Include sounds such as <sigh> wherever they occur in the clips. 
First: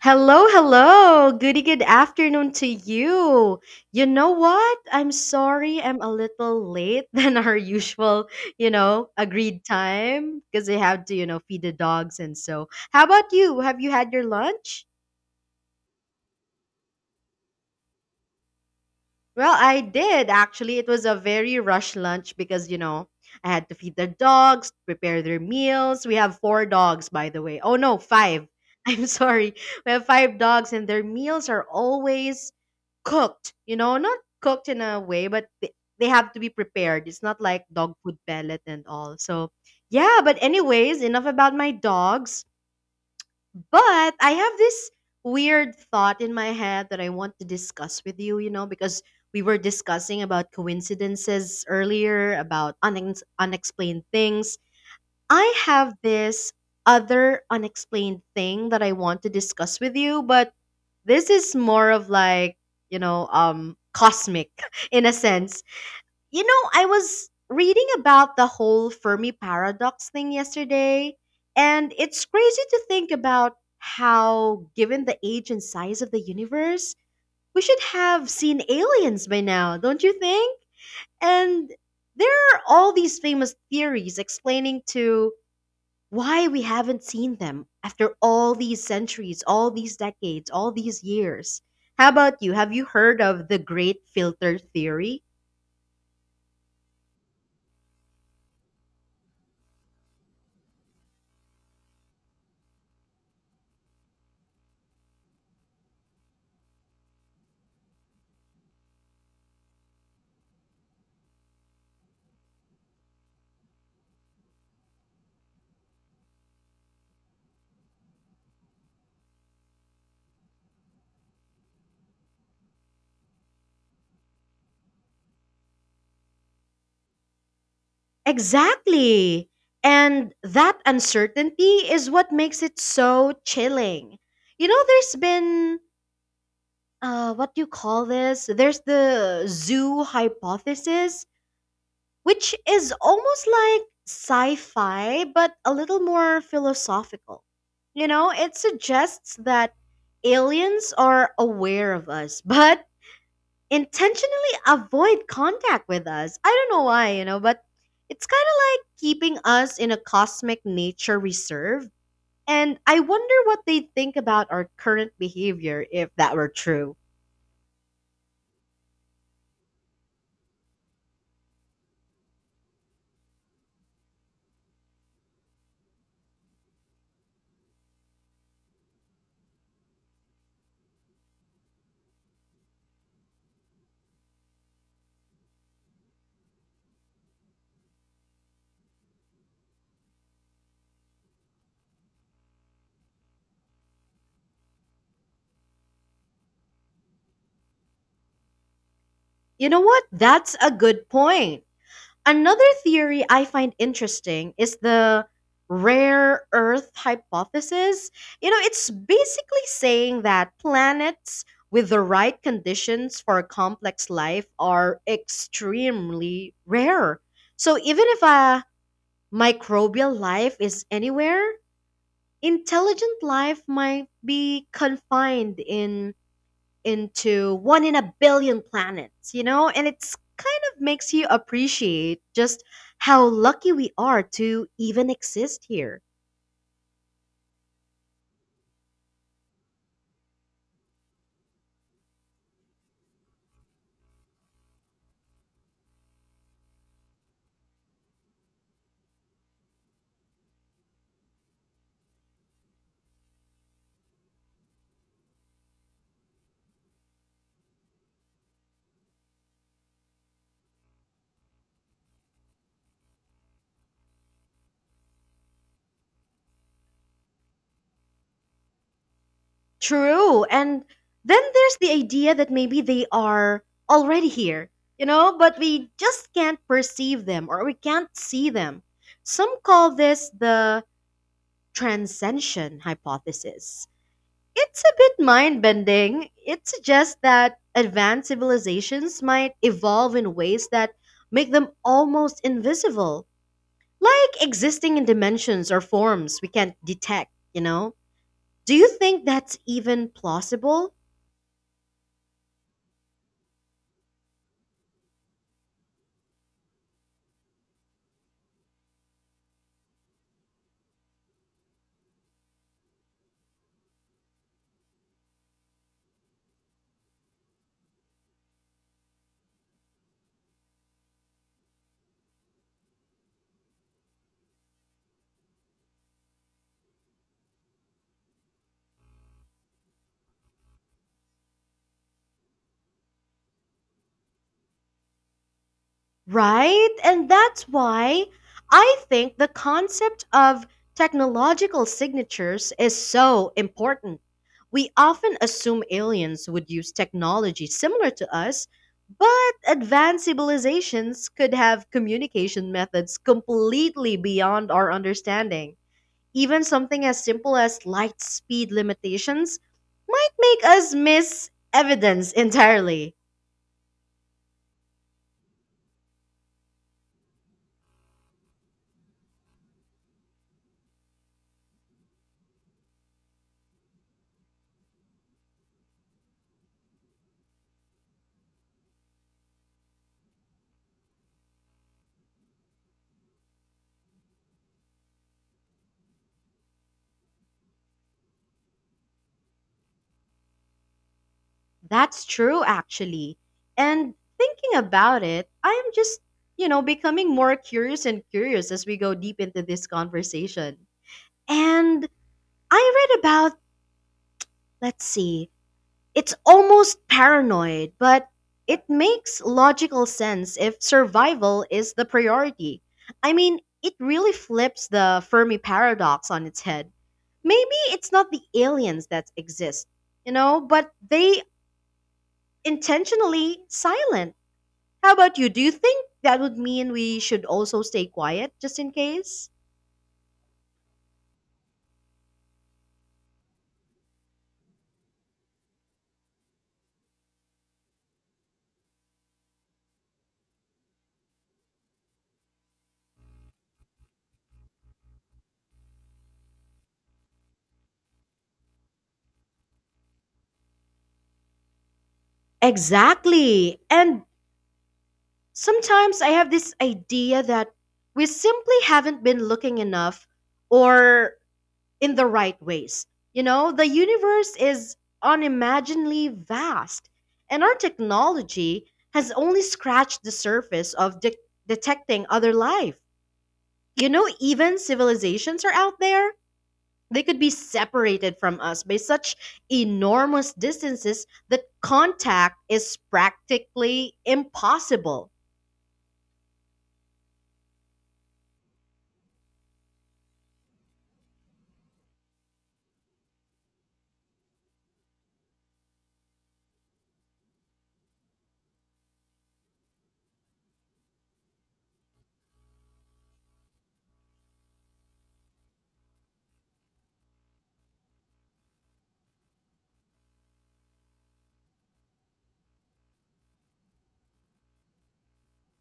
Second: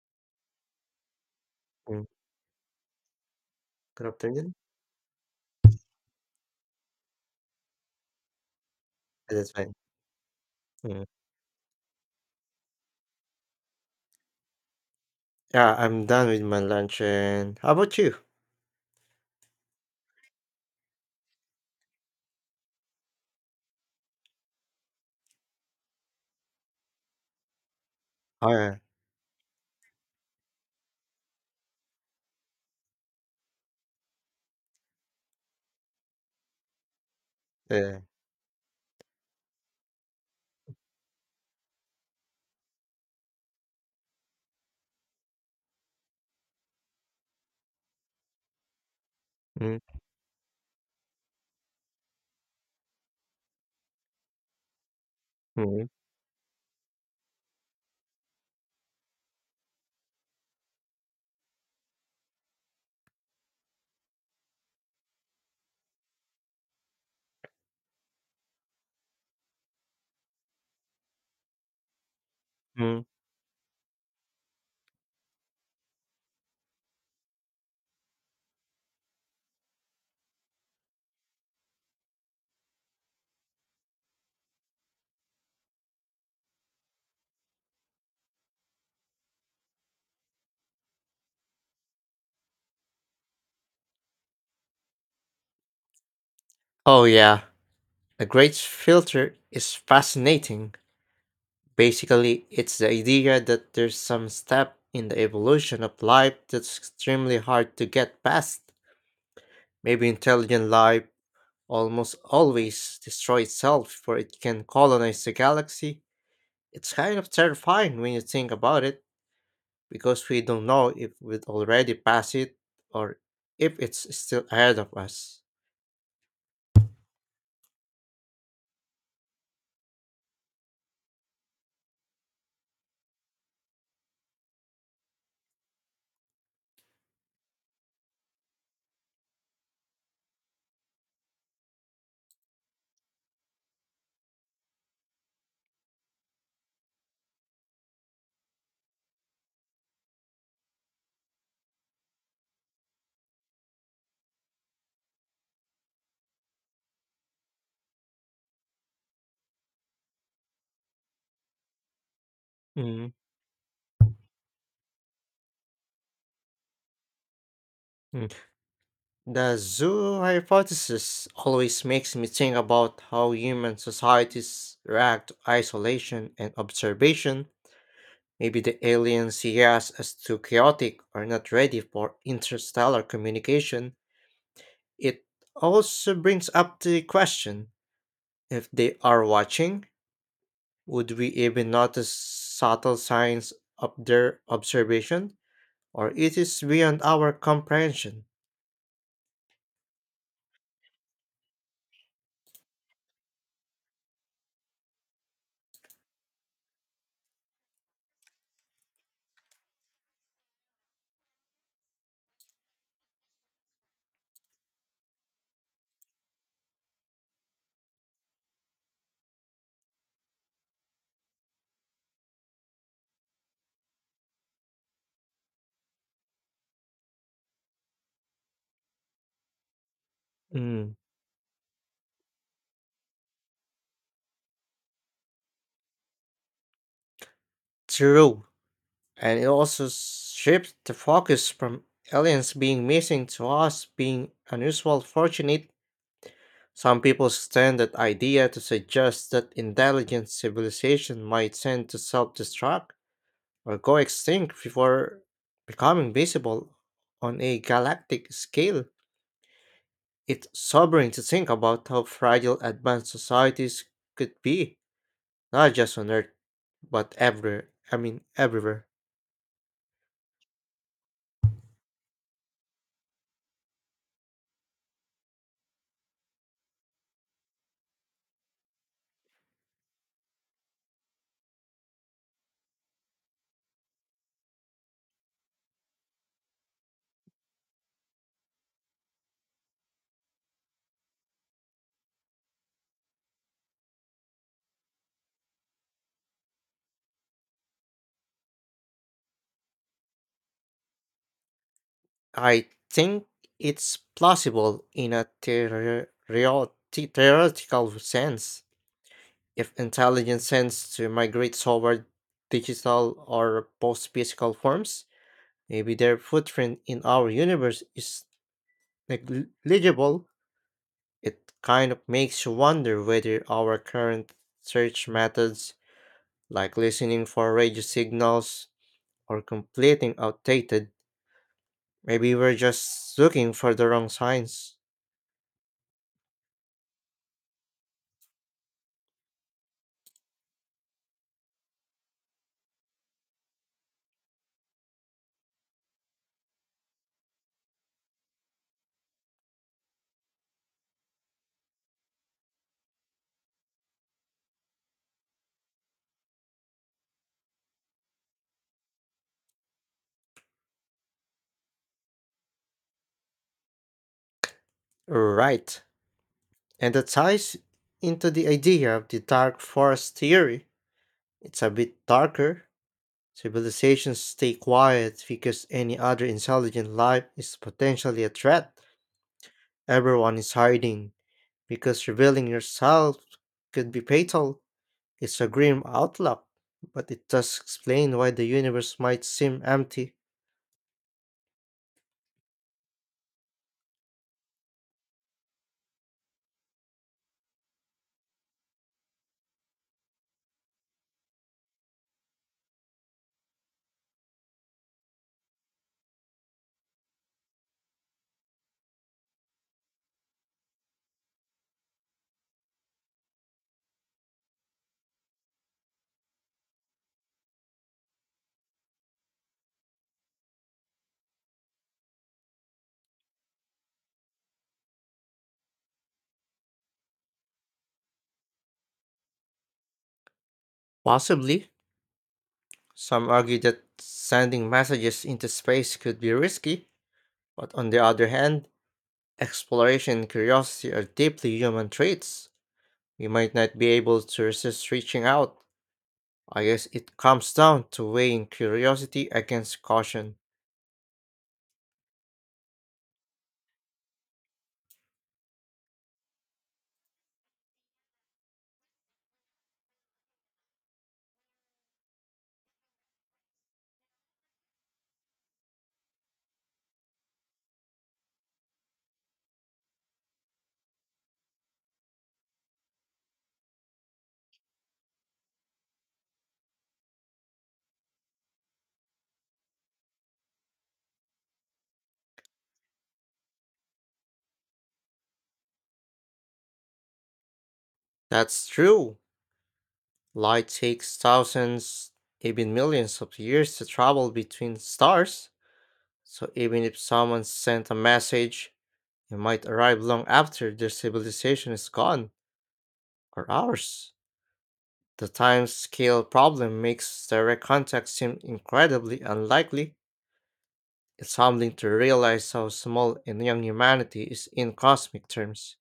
Hello, hello. Good Mm, afternoon to you. You good know afternoon. what? I'm sorry I'm a little late <laughs> than our usual, Yeah, that's agreed fine. time because I Mm. have to, feed the dogs and so. How about you? Have you had your lunch? Yeah, I'm done with my lunch, and how about you? Well, I did actually. It was a very rush lunch because, I had to feed the dogs, prepare their meals. We have four dogs, by the way. Oh, no, five. Alright. <laughs> I'm sorry. We have five dogs, and their meals are always cooked, you know, not cooked in a way, but they have to be prepared. It's not like Yeah, yeah, dog yeah. food pellet and all. So, yeah, but anyways, enough about my dogs. But I have this weird thought in my head that I want to discuss with you, you know, because we were Mm, discussing about coincidences earlier, about unexplained things. I mm, have this other unexplained thing that I want to discuss with you, but this is more of like, you know, cosmic <laughs> in a sense. You know, I was reading about the whole Fermi paradox thing yesterday, and it's crazy to mm. think about how, given the age and size of the universe, we should have seen aliens by now, don't you think? And there are all these famous theories explaining to why we haven't seen them after all these centuries, all these decades, all these years. How about you? Have you heard of the Great Filter Theory? Oh yeah. A great filter is fascinating. Basically, it's the idea that there's some step in the evolution of life that's extremely hard to get past. Maybe intelligent life almost always destroys itself for it can colonize the galaxy. It's kind of terrifying when you think about it, because we don't know if we'd already passed it, or if it's still ahead of us. Exactly. And that uncertainty is what makes it so chilling. You know, there's been, what do you call this? There's the zoo hypothesis, which is almost like sci fi, but a little more philosophical. You know, it suggests that aliens are aware of us, <laughs> but intentionally avoid contact with us. I don't know why, you know, but it's kind of like keeping us in a cosmic nature reserve. And I mm wonder what they think about our current behavior if that were true. mm. The zoo hypothesis always makes me think about how human societies react to isolation and observation. Maybe the aliens see us as too chaotic or not ready for interstellar communication. It also brings up the question, if they are watching, would we even notice subtle signs of their observation, or it is beyond our comprehension? You know what? That's a good point. Another theory I find interesting is the rare earth hypothesis. You know, it's basically saying that planets with the right conditions for complex life are extremely rare. So even if a microbial life is anywhere, intelligent life might be confined in into one in a billion planets, you know? And it's kind of Mm, makes you appreciate just how lucky we are to even exist here. true. And it also shifts the focus from aliens being missing to us being unusual fortunate. Some people stand that idea to suggest that intelligent civilization might tend to self destruct, or go extinct before becoming visible on a galactic scale. It's sobering to think about how fragile advanced societies could be, not just on Earth, but everywhere. I mean, everywhere. True. And then there's the idea that maybe they are already here, you know, but we just can't perceive them or we can't see them. Some call this the transcension hypothesis. It's a bit mind bending. It suggests that advanced civilizations might evolve in ways that make them almost invisible, like existing in dimensions or forms we can't detect, you know? Do you think that's even plausible? I think it's plausible in a theoretical sense, if intelligence tends to migrate toward digital or post physical forms. Maybe their footprint in our universe is negligible. It kind of makes you wonder whether our current search methods, like listening for radio signals or completing outdated, maybe we're just looking for the wrong signs. Right? And that's why I think the concept of technological signatures is so important. We often assume aliens would use technology similar to us, but advanced civilizations could have communication methods completely beyond our understanding. Even something as simple as light speed limitations might make us miss evidence entirely. Right. And that ties into the idea of the dark forest theory. It's a bit darker. Civilizations stay quiet because any other intelligent life is potentially a threat. Everyone is hiding, because revealing yourself could be fatal. It's a grim outlook, but it does explain why the universe might seem empty. That's true, actually. And thinking about it, I am just, becoming more curious and curious as we go deep into this conversation. And I read about, let's see, it's almost paranoid, but it makes logical sense if survival is the priority. I mean, it really flips the Fermi paradox on its head. Maybe it's not the aliens that exist, you know, but they intentionally silent. How about you? Do you think that would mean we should also stay quiet just in case? Possibly, some argue that sending messages into space could be risky, but on the other hand, exploration and curiosity are deeply human traits. We might not be able to resist reaching out. I guess it comes down to weighing curiosity against caution. Exactly. And sometimes I have this idea that we simply haven't been looking enough or in the right ways. You know, the universe is unimaginably vast, and our technology has only scratched the surface of detecting other life. You know, even civilizations are out there. They could be separated from us by such enormous distances that contact is practically impossible. That's true. Light takes thousands, even millions of years to travel between stars, so even if someone sent a message, it might arrive long after their civilization is gone, or ours. The time scale problem makes direct contact seem incredibly unlikely. It's humbling to realize how small and young humanity is in cosmic terms.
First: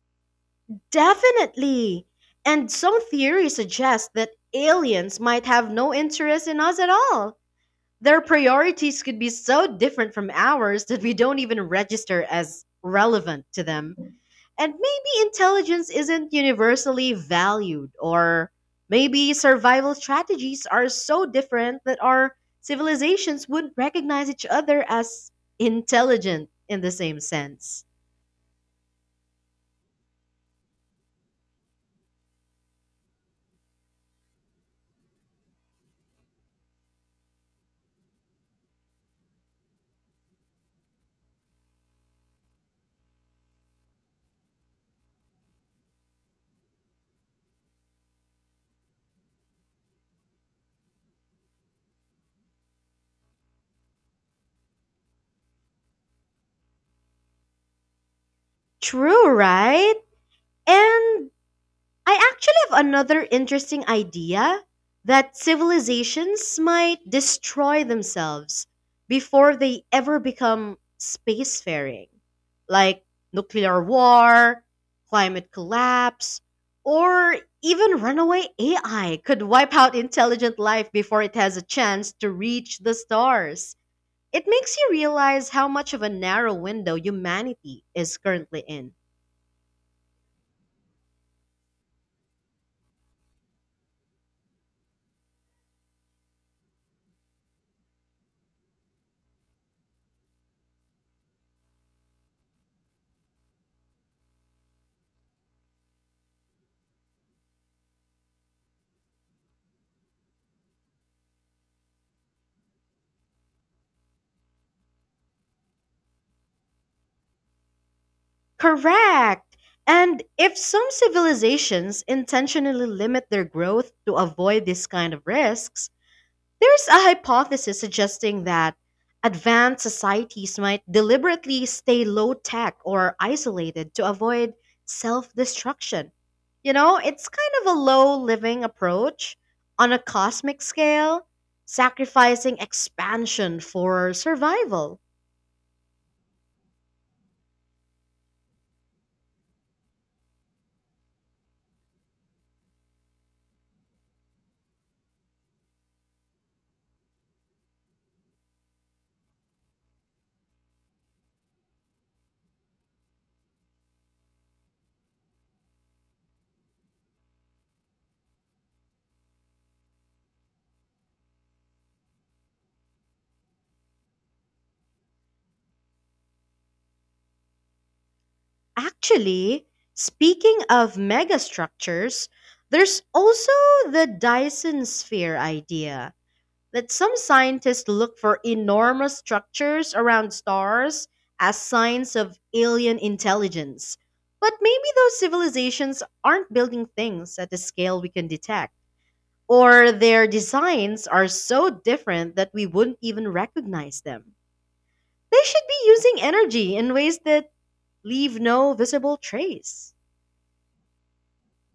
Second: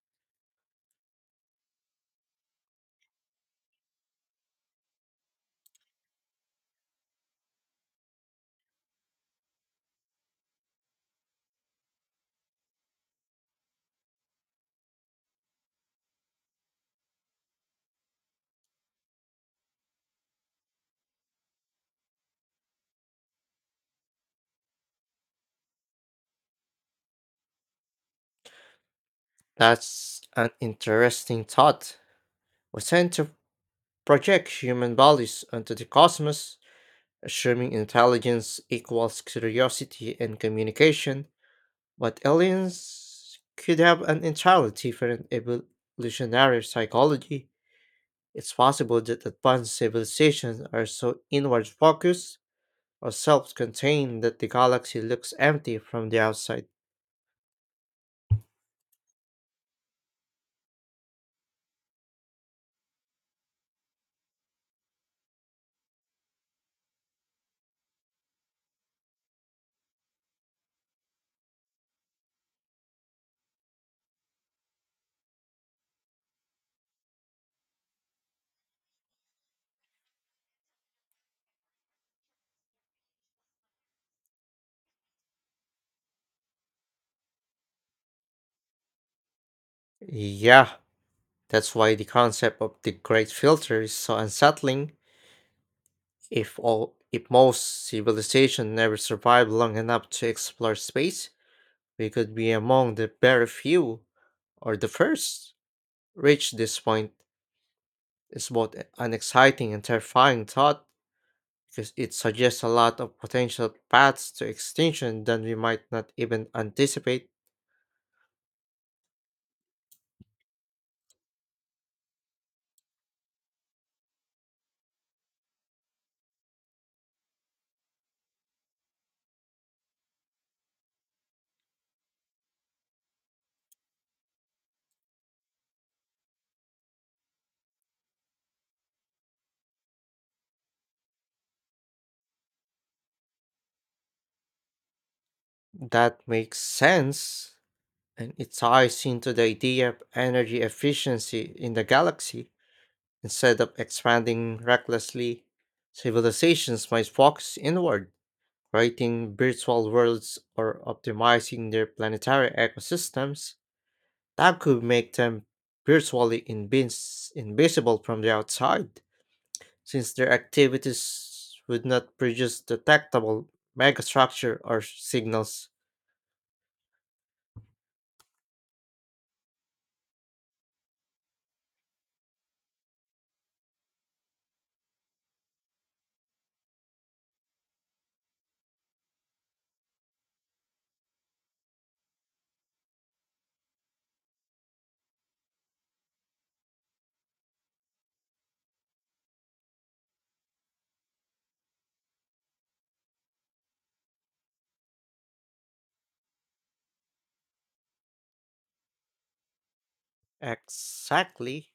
Definitely. And some theories suggest that aliens might have no interest in us at all. Their priorities could be so different from ours that we don't even register as relevant to them. And maybe intelligence isn't universally valued, or maybe survival strategies are so different that our civilizations wouldn't recognize each other as intelligent in the same sense. That's an interesting thought. We tend to project human bodies onto the cosmos, assuming intelligence equals curiosity and communication, but aliens could have an entirely different evolutionary psychology. It's possible that advanced civilizations are so inward focused or self contained that the galaxy looks empty from the outside. True, right? And I actually have another interesting idea that civilizations might destroy themselves before they ever become spacefaring, like nuclear war, climate collapse, or even runaway AI could wipe out intelligent life before it has a chance to reach the stars. It makes you realize how much of a narrow window humanity is currently in. Yeah, that's why the concept of the Great Filter is so unsettling. If most civilizations never survive long enough to explore space, we could be among the very few, or the first. Reach this point is both an exciting and terrifying thought, because it suggests a lot of potential paths to extinction that we might not even anticipate. Correct! And if some civilizations intentionally limit their growth to avoid these kind of risks, there's a hypothesis suggesting that advanced societies might deliberately stay low tech or isolated to avoid self destruction. You know, it's kind of a low living approach on a cosmic scale, sacrificing expansion for survival. That makes sense, and it ties into the idea of energy efficiency in the galaxy. Instead of expanding recklessly, civilizations might focus inward, creating virtual worlds or optimizing their planetary ecosystems. That could make them virtually invisible from the outside, since their activities would not produce detectable megastructure or signals. Actually, speaking of megastructures, there's also the Dyson sphere idea that some scientists look for enormous structures around stars as signs of alien intelligence. But maybe those civilizations aren't building things at the scale we can detect, or their designs are so different that we wouldn't even recognize them. They should be using energy in ways that leave no visible trace. Exactly.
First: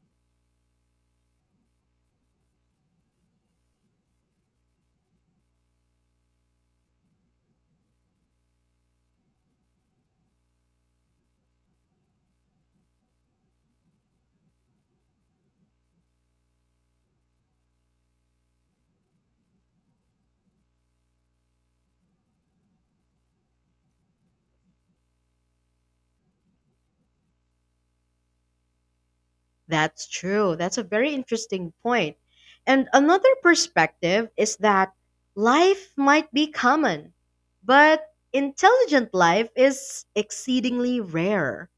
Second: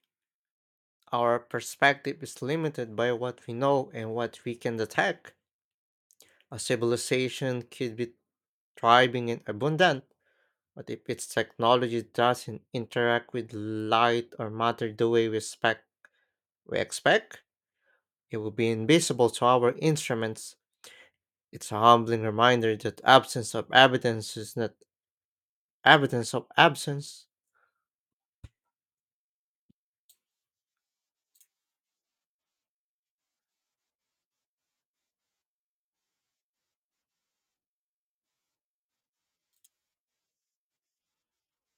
Our perspective is limited by what we know and what we can detect. A civilization could be thriving and abundant, but if its technology doesn't interact with light or matter the way we expect, it will be invisible to our instruments. It's a humbling reminder that absence of evidence is not evidence of absence. That's true. That's a very interesting point. And another perspective is that life might be common, but intelligent life is exceedingly rare.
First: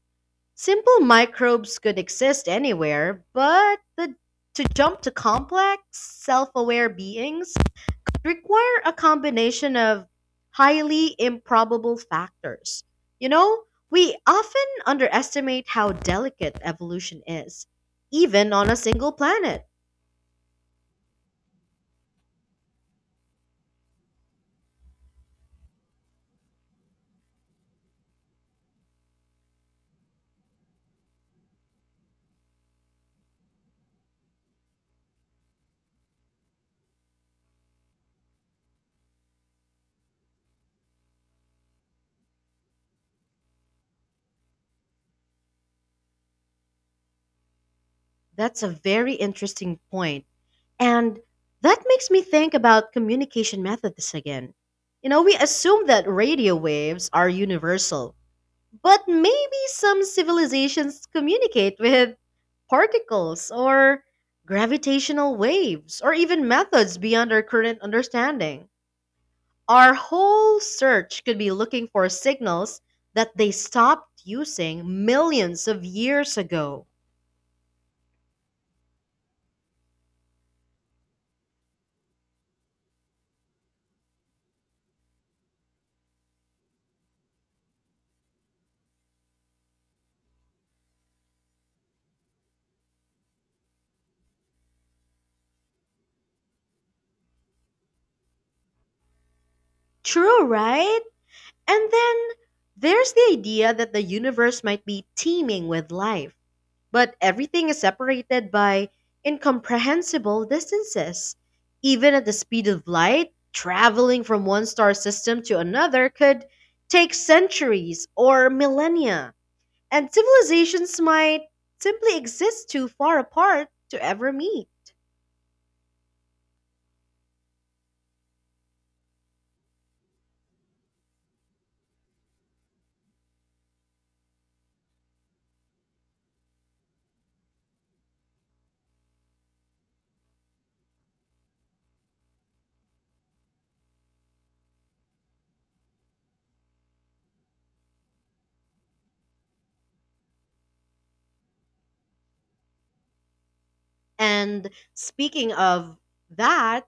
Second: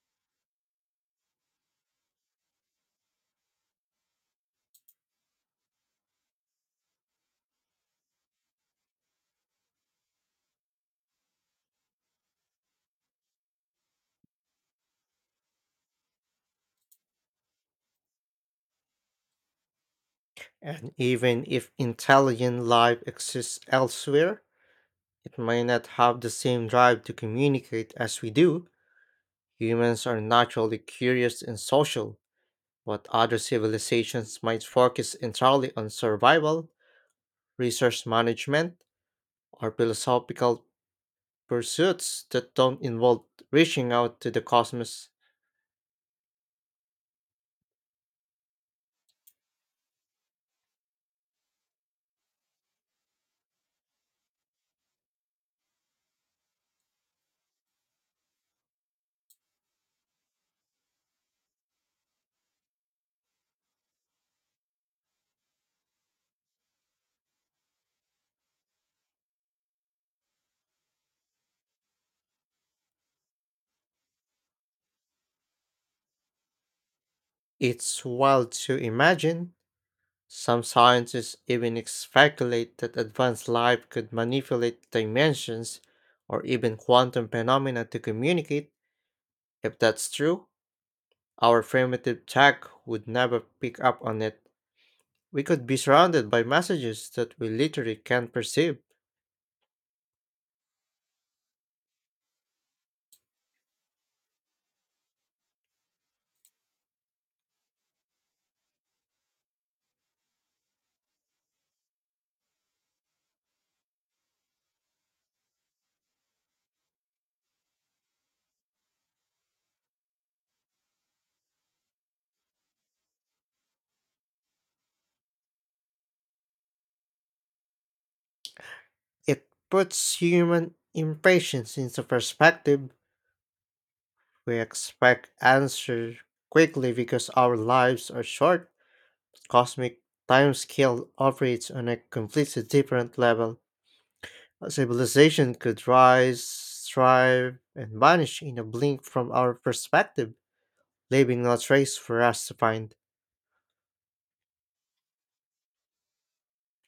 Simple microbes could exist anywhere, to jump to complex, self aware beings require a combination of highly improbable factors. You know, we often underestimate how delicate evolution is, even on a single planet. And even if intelligent life exists elsewhere, it may not have the same drive to communicate as we do. Humans are naturally curious and social, but other civilizations might focus entirely on survival, resource management, or philosophical pursuits that don't involve reaching out to the cosmos. That's a very interesting point. And that makes me think about communication methods again. You know, we assume that radio waves are universal, but maybe some civilizations communicate with particles or gravitational waves or even methods beyond our current understanding. Our whole search could be looking for signals that they stopped using millions of years ago. It's wild to imagine. Some scientists even speculate that advanced life could manipulate dimensions or even quantum phenomena to communicate. If that's true, our primitive tech would never pick up on it. We could be surrounded by messages that we literally can't perceive. True, right? And then there's the idea that the universe might be teeming with life, but everything is separated by incomprehensible distances. Even at the speed of light, traveling from one star system to another could take centuries or millennia, and civilizations might simply exist too far apart to ever meet. It puts human impatience into perspective. We expect answers quickly because our lives are short. Cosmic timescale operates on a completely different level. A civilization could rise, thrive, and vanish in a blink from our perspective, leaving no trace for us to find. And speaking of that,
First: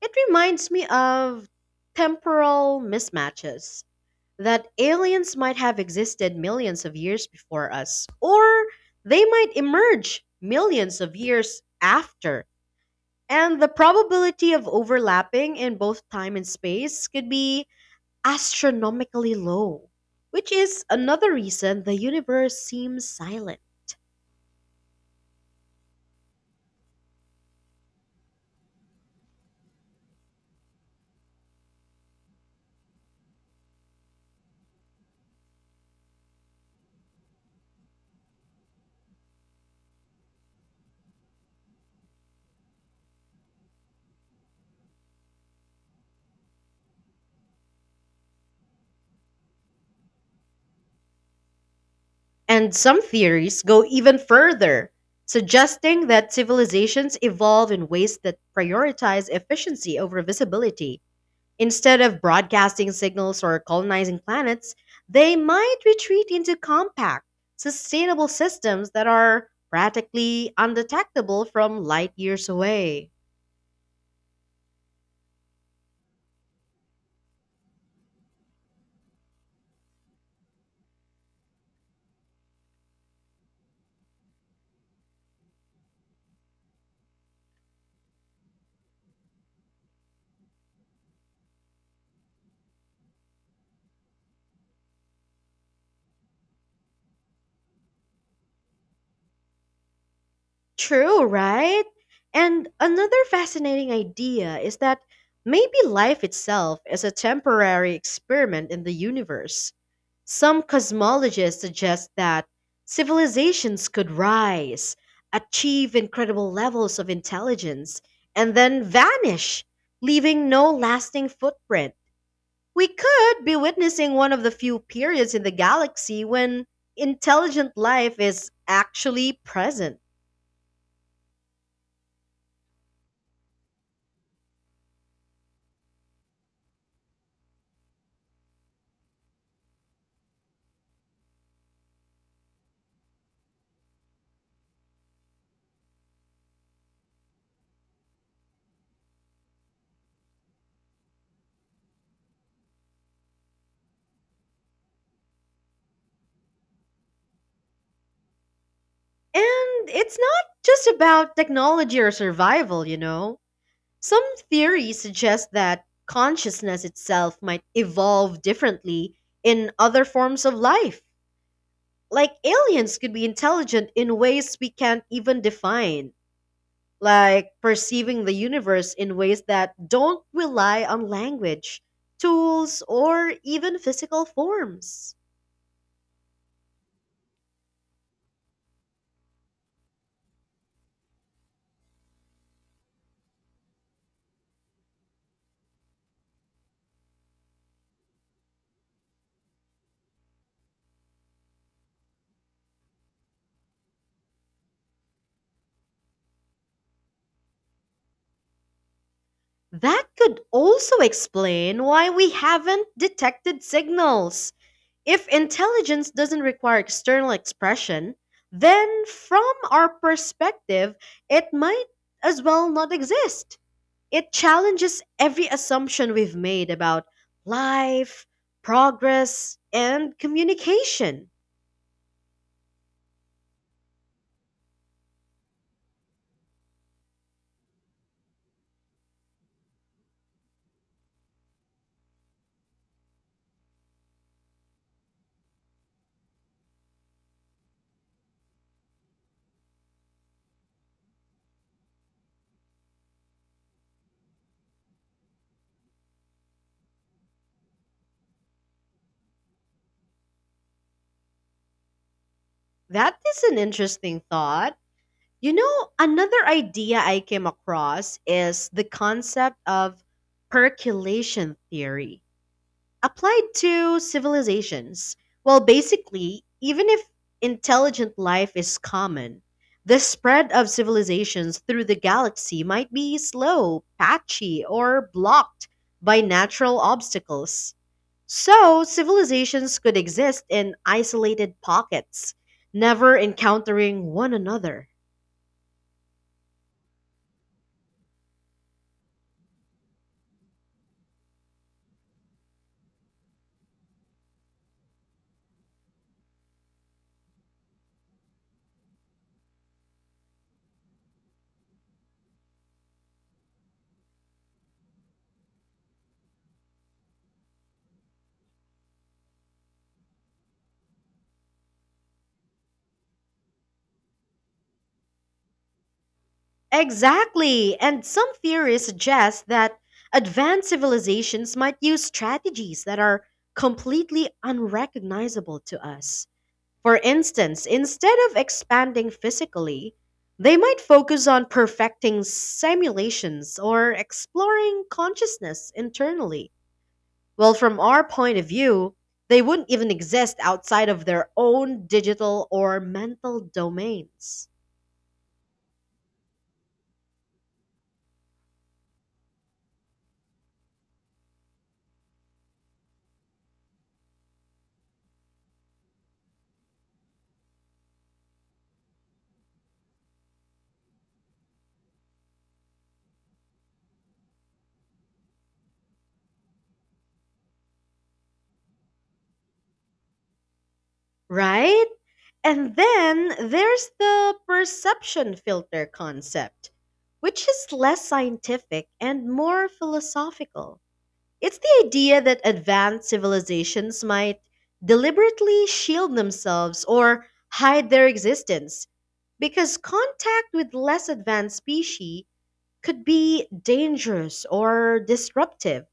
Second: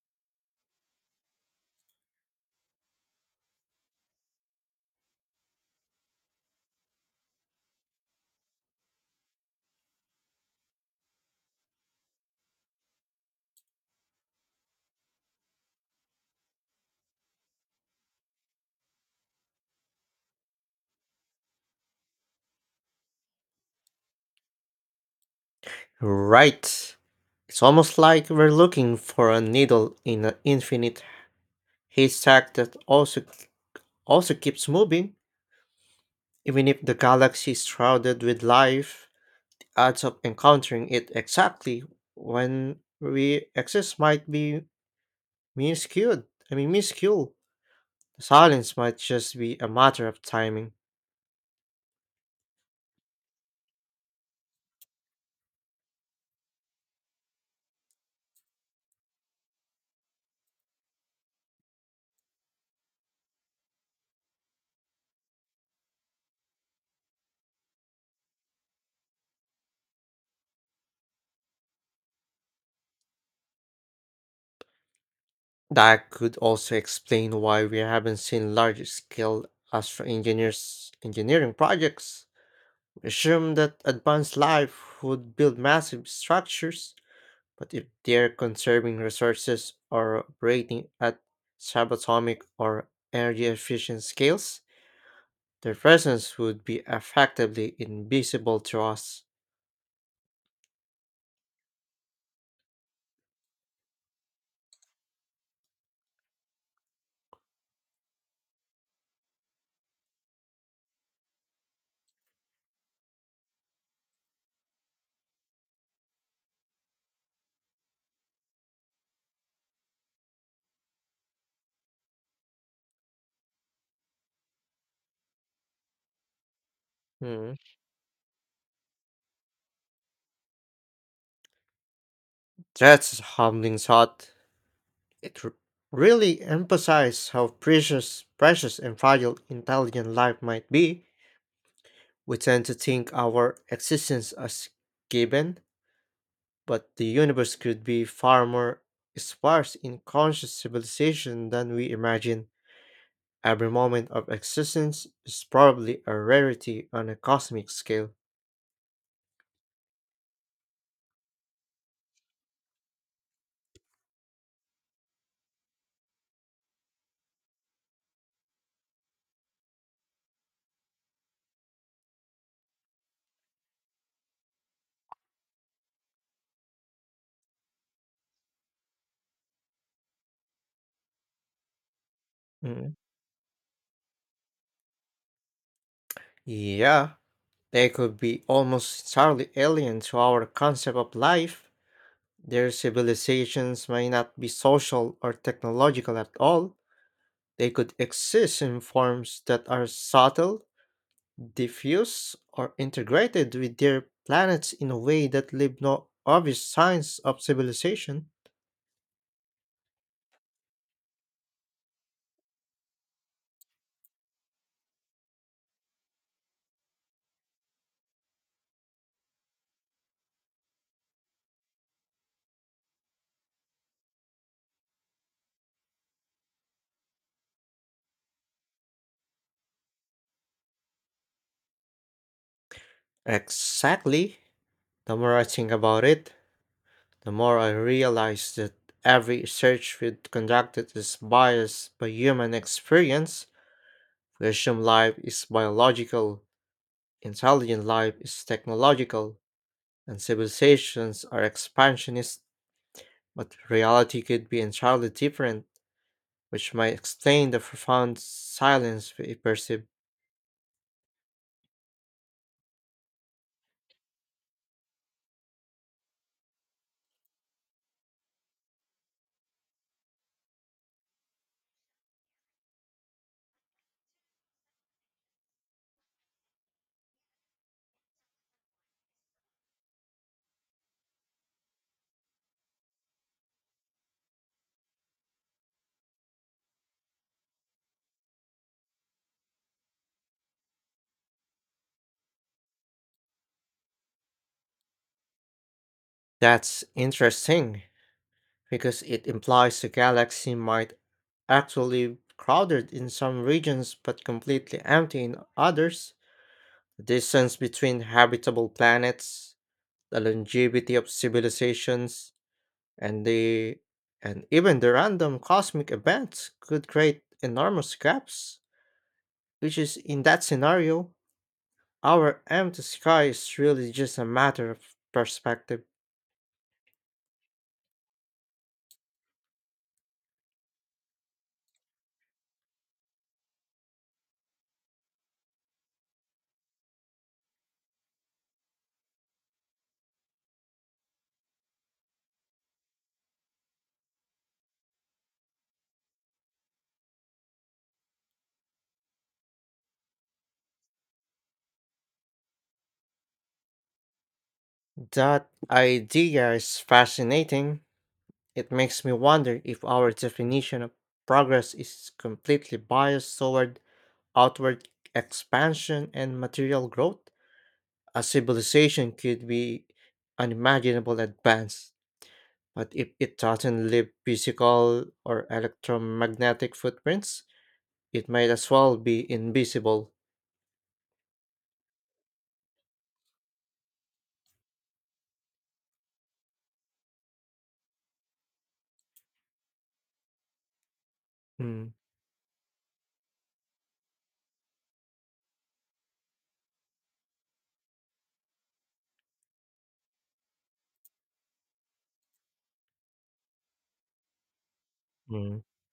it reminds me of temporal mismatches. That aliens might have existed millions of years before us, or they might emerge millions of years after. And the probability of overlapping in both time and space could be astronomically low, which is another reason the universe seems silent. Right. It's almost like we're looking for a needle in an infinite haystack that also keeps moving. Even if the galaxy is shrouded with life, odds of encountering it exactly when we exist might be minuscule. I mean, minuscule. The silence might just be a matter of timing. And some theories go even further, suggesting that civilizations evolve in ways that prioritize efficiency over visibility. Instead of broadcasting signals or colonizing planets, they might retreat into compact, sustainable systems that are practically undetectable from light years away. That could also explain why we haven't seen large scale astro engineers engineering projects. We assume that advanced life would build massive structures, but if they're conserving resources or operating at subatomic or energy efficient scales, their presence would be effectively invisible to us. True, right? And another fascinating idea is that maybe life itself is a temporary experiment in the universe. Some cosmologists suggest that civilizations could rise, achieve incredible levels of intelligence, and then vanish, leaving no lasting footprint. We could be witnessing one of the few periods in the galaxy when Hmm. intelligent life is actually present. That's a humbling thought. It r- really emphasizes how precious and fragile intelligent life might be. We tend to think our existence as given, but the universe could be far more sparse in conscious civilization than we imagine. Every moment of existence is probably a rarity on a cosmic scale. And it's not just about technology or survival, you know. Some theories suggest that consciousness itself might evolve differently in other forms of life. Like aliens could be intelligent in ways we can't even define, like perceiving the universe in ways that don't rely on language, tools, Mm. or even physical forms. Yeah. They could be almost entirely alien to our concept of life. Their civilizations may not be social or technological at all. They could exist in forms that are subtle, diffuse, or integrated with their planets in a way that leave no obvious signs of civilization. That could also explain why we haven't detected signals. If intelligence doesn't require external expression, then from our perspective, it might as well not exist. It challenges every assumption we've made about life, progress, and communication. Exactly. The more I think about it, the more I realize that every research we have conducted is biased by human experience. Museum life is biological, intelligent life is technological, and civilizations are expansionist, but reality could be entirely different, which might explain the profound silence we perceive. That is an interesting thought. You know, another idea I came across is the concept of percolation theory applied to civilizations. Well, basically, even if intelligent life is common, the spread of civilizations through the galaxy might be slow, patchy, or blocked by natural obstacles. So, civilizations could exist in isolated pockets, never encountering one another. That's interesting, because it implies the galaxy might actually crowded in some regions but completely empty in others. The distance between habitable planets, the longevity of civilizations, and the and even the random cosmic events could create enormous gaps, which is in that scenario our empty sky is really just a matter of perspective. Exactly. And some theories suggest that advanced civilizations might use strategies that are completely unrecognizable to us. For instance, instead of expanding physically, they might focus on perfecting simulations or exploring consciousness internally. Well, from our point of view, they wouldn't even exist outside of their own digital or mental domains. That idea is fascinating. It makes me wonder if our definition of progress is completely biased toward outward expansion and material growth. A civilization could be unimaginable advance, but if it doesn't leave physical or electromagnetic footprints, it might as well be invisible. Right? And then there's the perception filter concept, which is less scientific and more philosophical. It's the Mm, idea that advanced civilizations might deliberately shield themselves or hide their existence because contact with less advanced species could be dangerous or mm. disruptive.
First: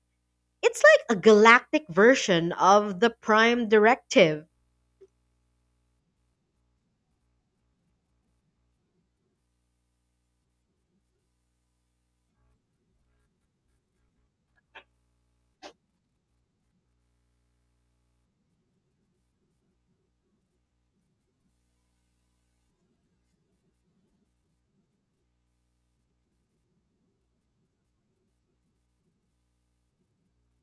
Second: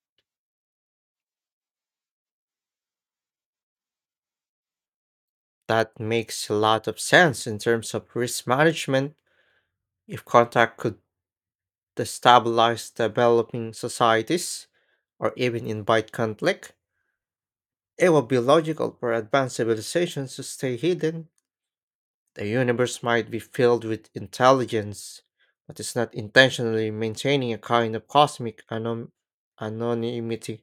It's like a galactic version of the prime directive. That makes a lot of sense in terms of risk management. If contact could to stabilize developing societies or even invite conflict, it would be logical for advanced civilizations to stay hidden. The universe might be filled with intelligence, but is not intentionally maintaining a kind of cosmic anonymity.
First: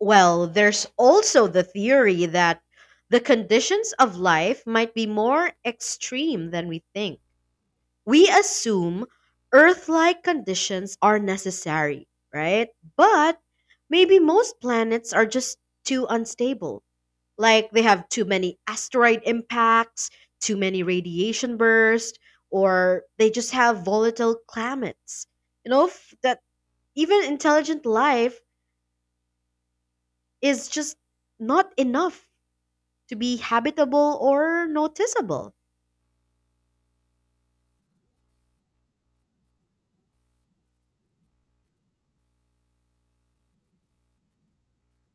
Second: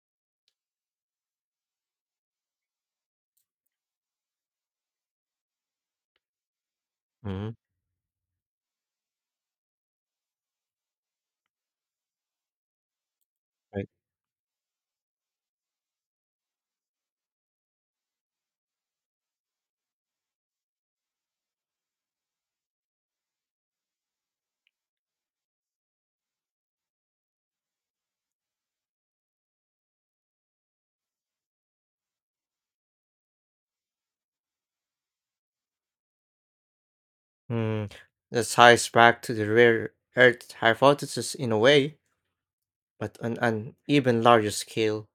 Well, there's also the theory that the conditions of life might be more extreme than we think. Mhm. We assume Earth like conditions are necessary, right? But Right. maybe most planets are just too unstable. Like they have too many asteroid impacts, too many radiation bursts, or they just have volatile climates. You know, that even intelligent life is just not enough to be habitable or noticeable. Mm, That ties back to the rare Earth hypothesis in a way, but on an even larger scale.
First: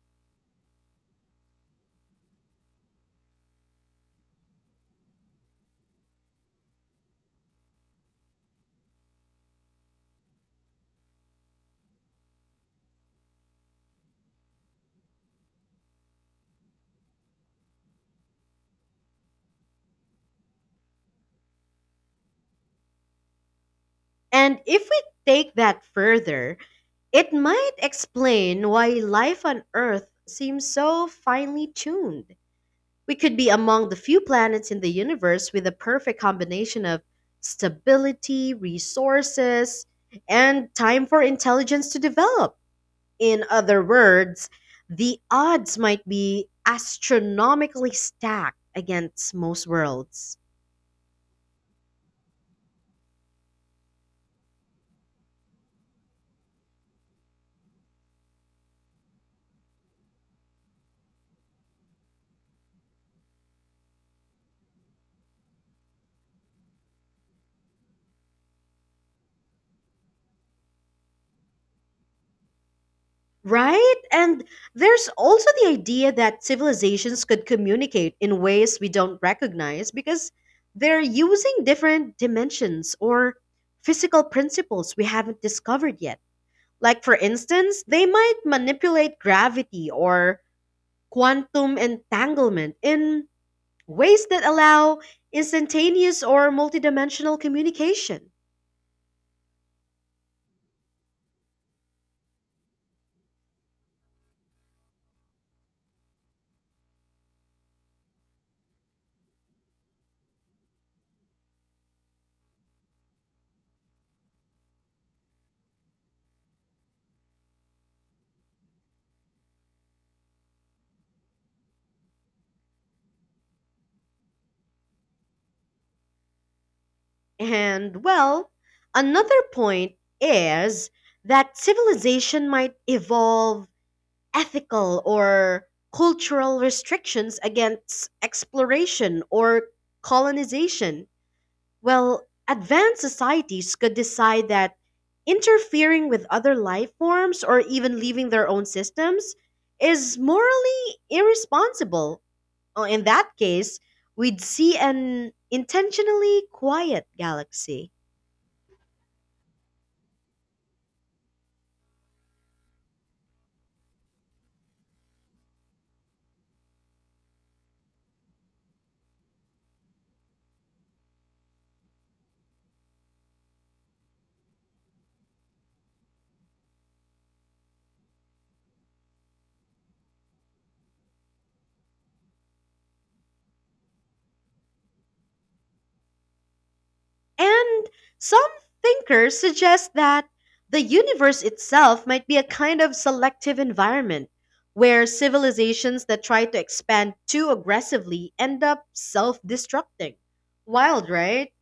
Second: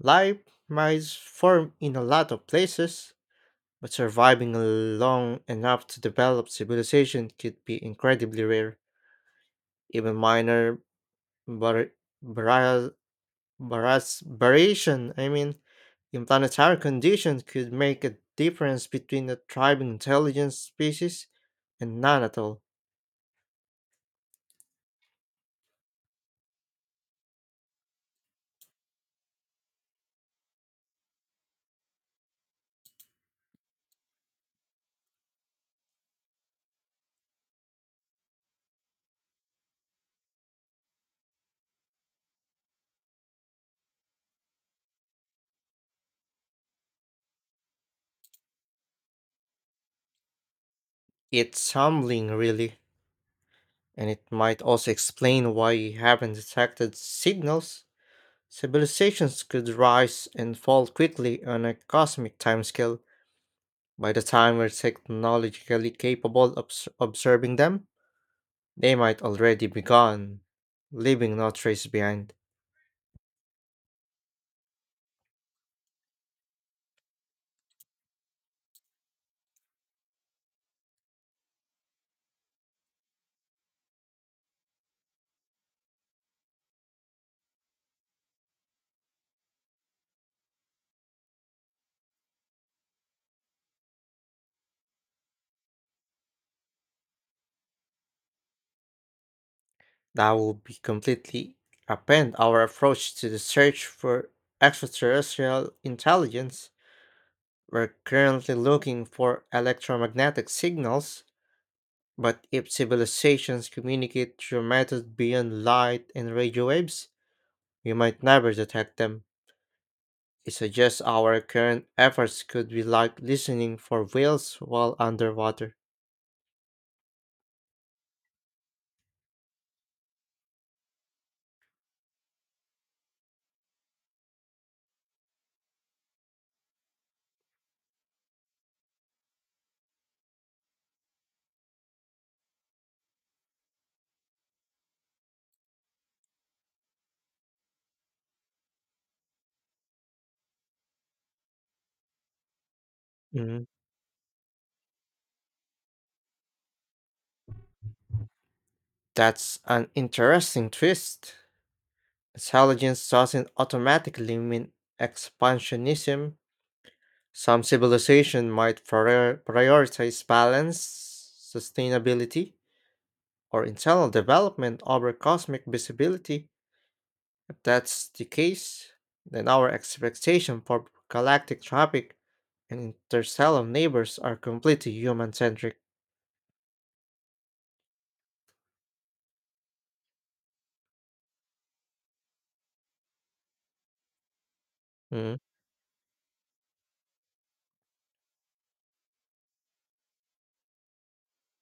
Life might form in a lot of places, but surviving long enough to develop civilization could be incredibly rare. Even minor vari- vari- variation, I mean, in planetary conditions could make a difference between a thriving intelligent species and none at all. And if we take that further, it might explain why life on Earth seems so finely tuned. We could be among the few planets in the universe with a perfect combination of stability, resources, and time for intelligence to develop. In other words, the odds might be astronomically stacked against most worlds. It's humbling, really, and it might also explain why we haven't detected signals. Civilizations could rise and fall quickly on a cosmic timescale. By the time we're technologically capable of observing them, they might already be gone, leaving no trace behind. Right? And there's also the idea that civilizations could communicate in ways we don't recognize because they're using different dimensions or physical principles we haven't discovered yet. Like, for instance, they might manipulate gravity or quantum entanglement in ways that allow instantaneous or multidimensional communication. That would be completely upend our approach to the search for extraterrestrial intelligence. We're currently looking for electromagnetic signals, but if civilizations communicate through methods beyond light and radio waves, we might never detect them. It suggests our current efforts could be like listening for whales while underwater. And well, another point is that civilization might evolve ethical or cultural restrictions against exploration or colonization. Well, advanced societies could decide that interfering with other life forms or even leaving their own systems is morally irresponsible. Oh, in that Mhm. case, we'd see an intentionally quiet galaxy. That's an interesting twist. Intelligence doesn't automatically mean expansionism. Some civilization might prioritize balance, sustainability, or internal development over cosmic visibility. If that's the case, then our expectation for galactic traffic and interstellar neighbors are completely human-centric. And some thinkers suggest that the universe itself might be a kind of selective environment where Mm-hmm. civilizations that try to expand too aggressively end up self destructing. Wild, right?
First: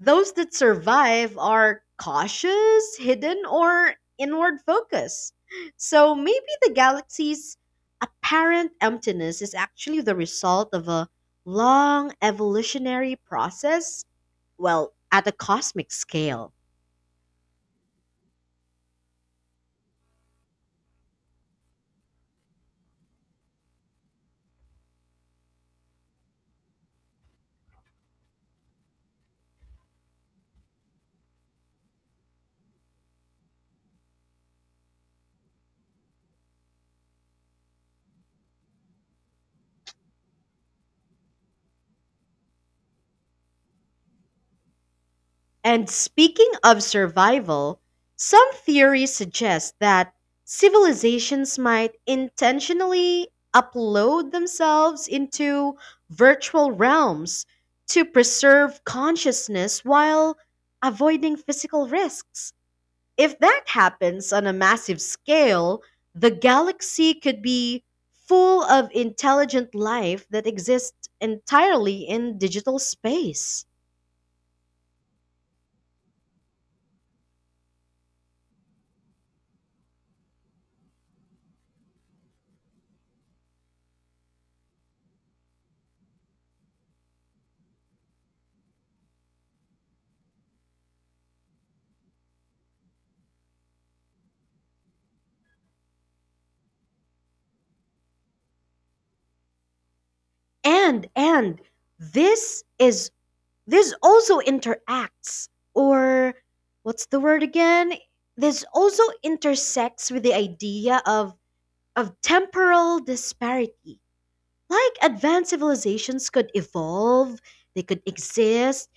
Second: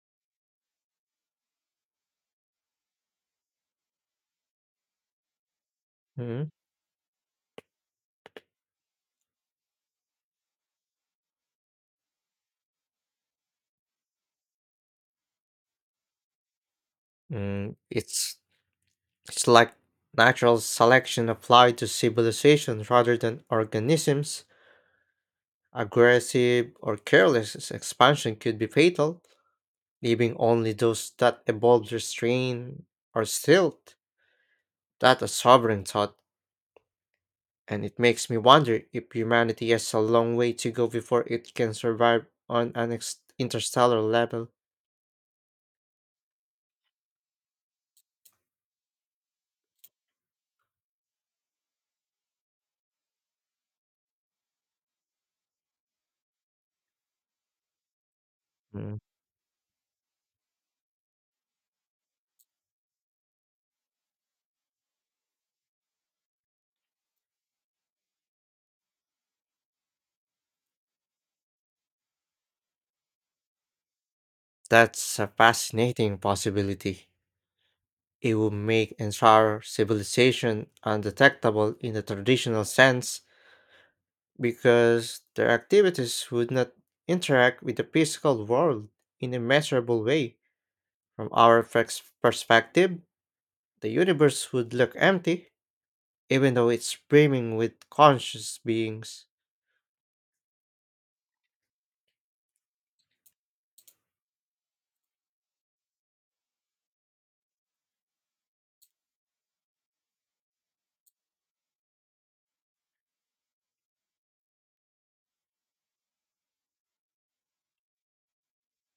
Those that survive are cautious, hidden, or inward focused. So maybe Mm, the galaxy's apparent emptiness is actually the result of a long evolutionary process, well, at a cosmic scale. mm. it's it's like natural selection applied to civilization rather than organisms. Aggressive or careless expansion could be fatal, leaving only those that evolved restraint or stealth. That a sovereign thought, and it makes me wonder if humanity has a long way to go before it can survive on an interstellar level. And speaking of survival, some theories suggest that civilizations might intentionally upload themselves into virtual realms to preserve Mm. consciousness while avoiding physical risks. If that happens on a massive scale, the galaxy could be full of intelligent life that exists entirely in digital space. That's a fascinating possibility. It would make entire civilization undetectable in the traditional sense because their activities would not interact with the physical world in a measurable way. From our perspective, the universe would look empty, even though it's brimming with conscious beings. And this is this also interacts or what's the word again this also intersects with the idea of temporal disparity. Like advanced civilizations could evolve they could exist,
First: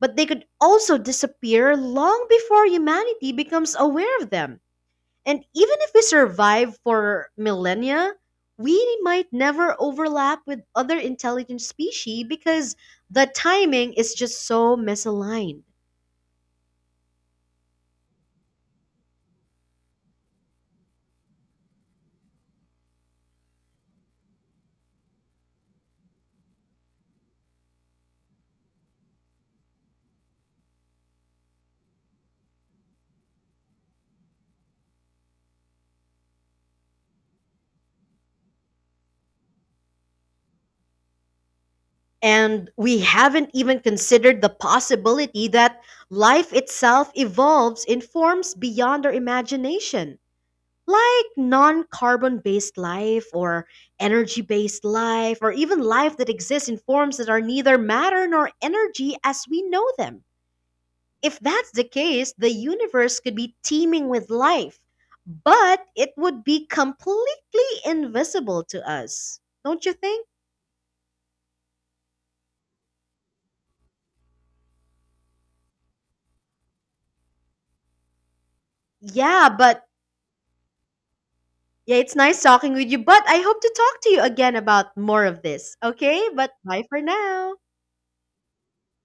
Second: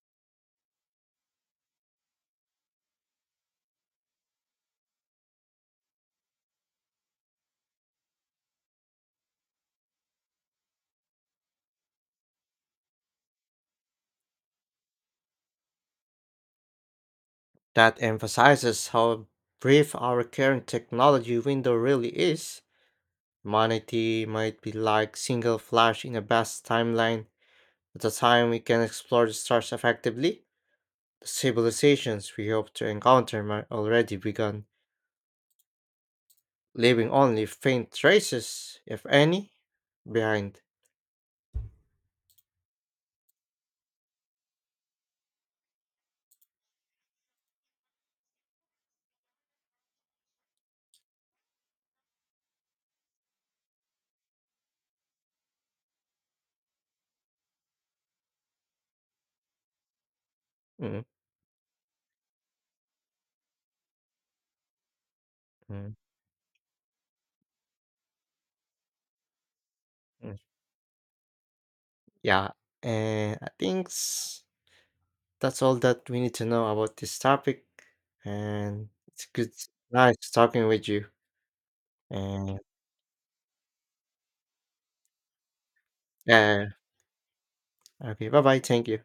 but they could also disappear long before humanity becomes aware of them. And even if we survive for millennia, we might never overlap with other intelligent species because the timing is just so misaligned. That emphasizes how brief our current technology window really is. Humanity might be like single flash in a vast timeline. At the time we can explore the stars effectively, the civilizations we hope to encounter might already begun, leaving only faint traces, if any, behind. And we haven't even considered the possibility that life itself evolves in forms beyond our imagination, like non carbon based life or energy based life, or even life that exists in forms that are neither matter nor energy as we know them. Mm, If that's the case, the universe could be teeming with life, but mm, it would be completely invisible to us. Don't you think? mm. Yeah, and that's all that we need to know about this topic, and it's Yeah, good but nice talking with you, yeah, it's nice and yeah. talking with you, but I hope to talk to you again about more of this. Okay, but Yeah, bye for now. yeah. Okay, bye-bye, thank you.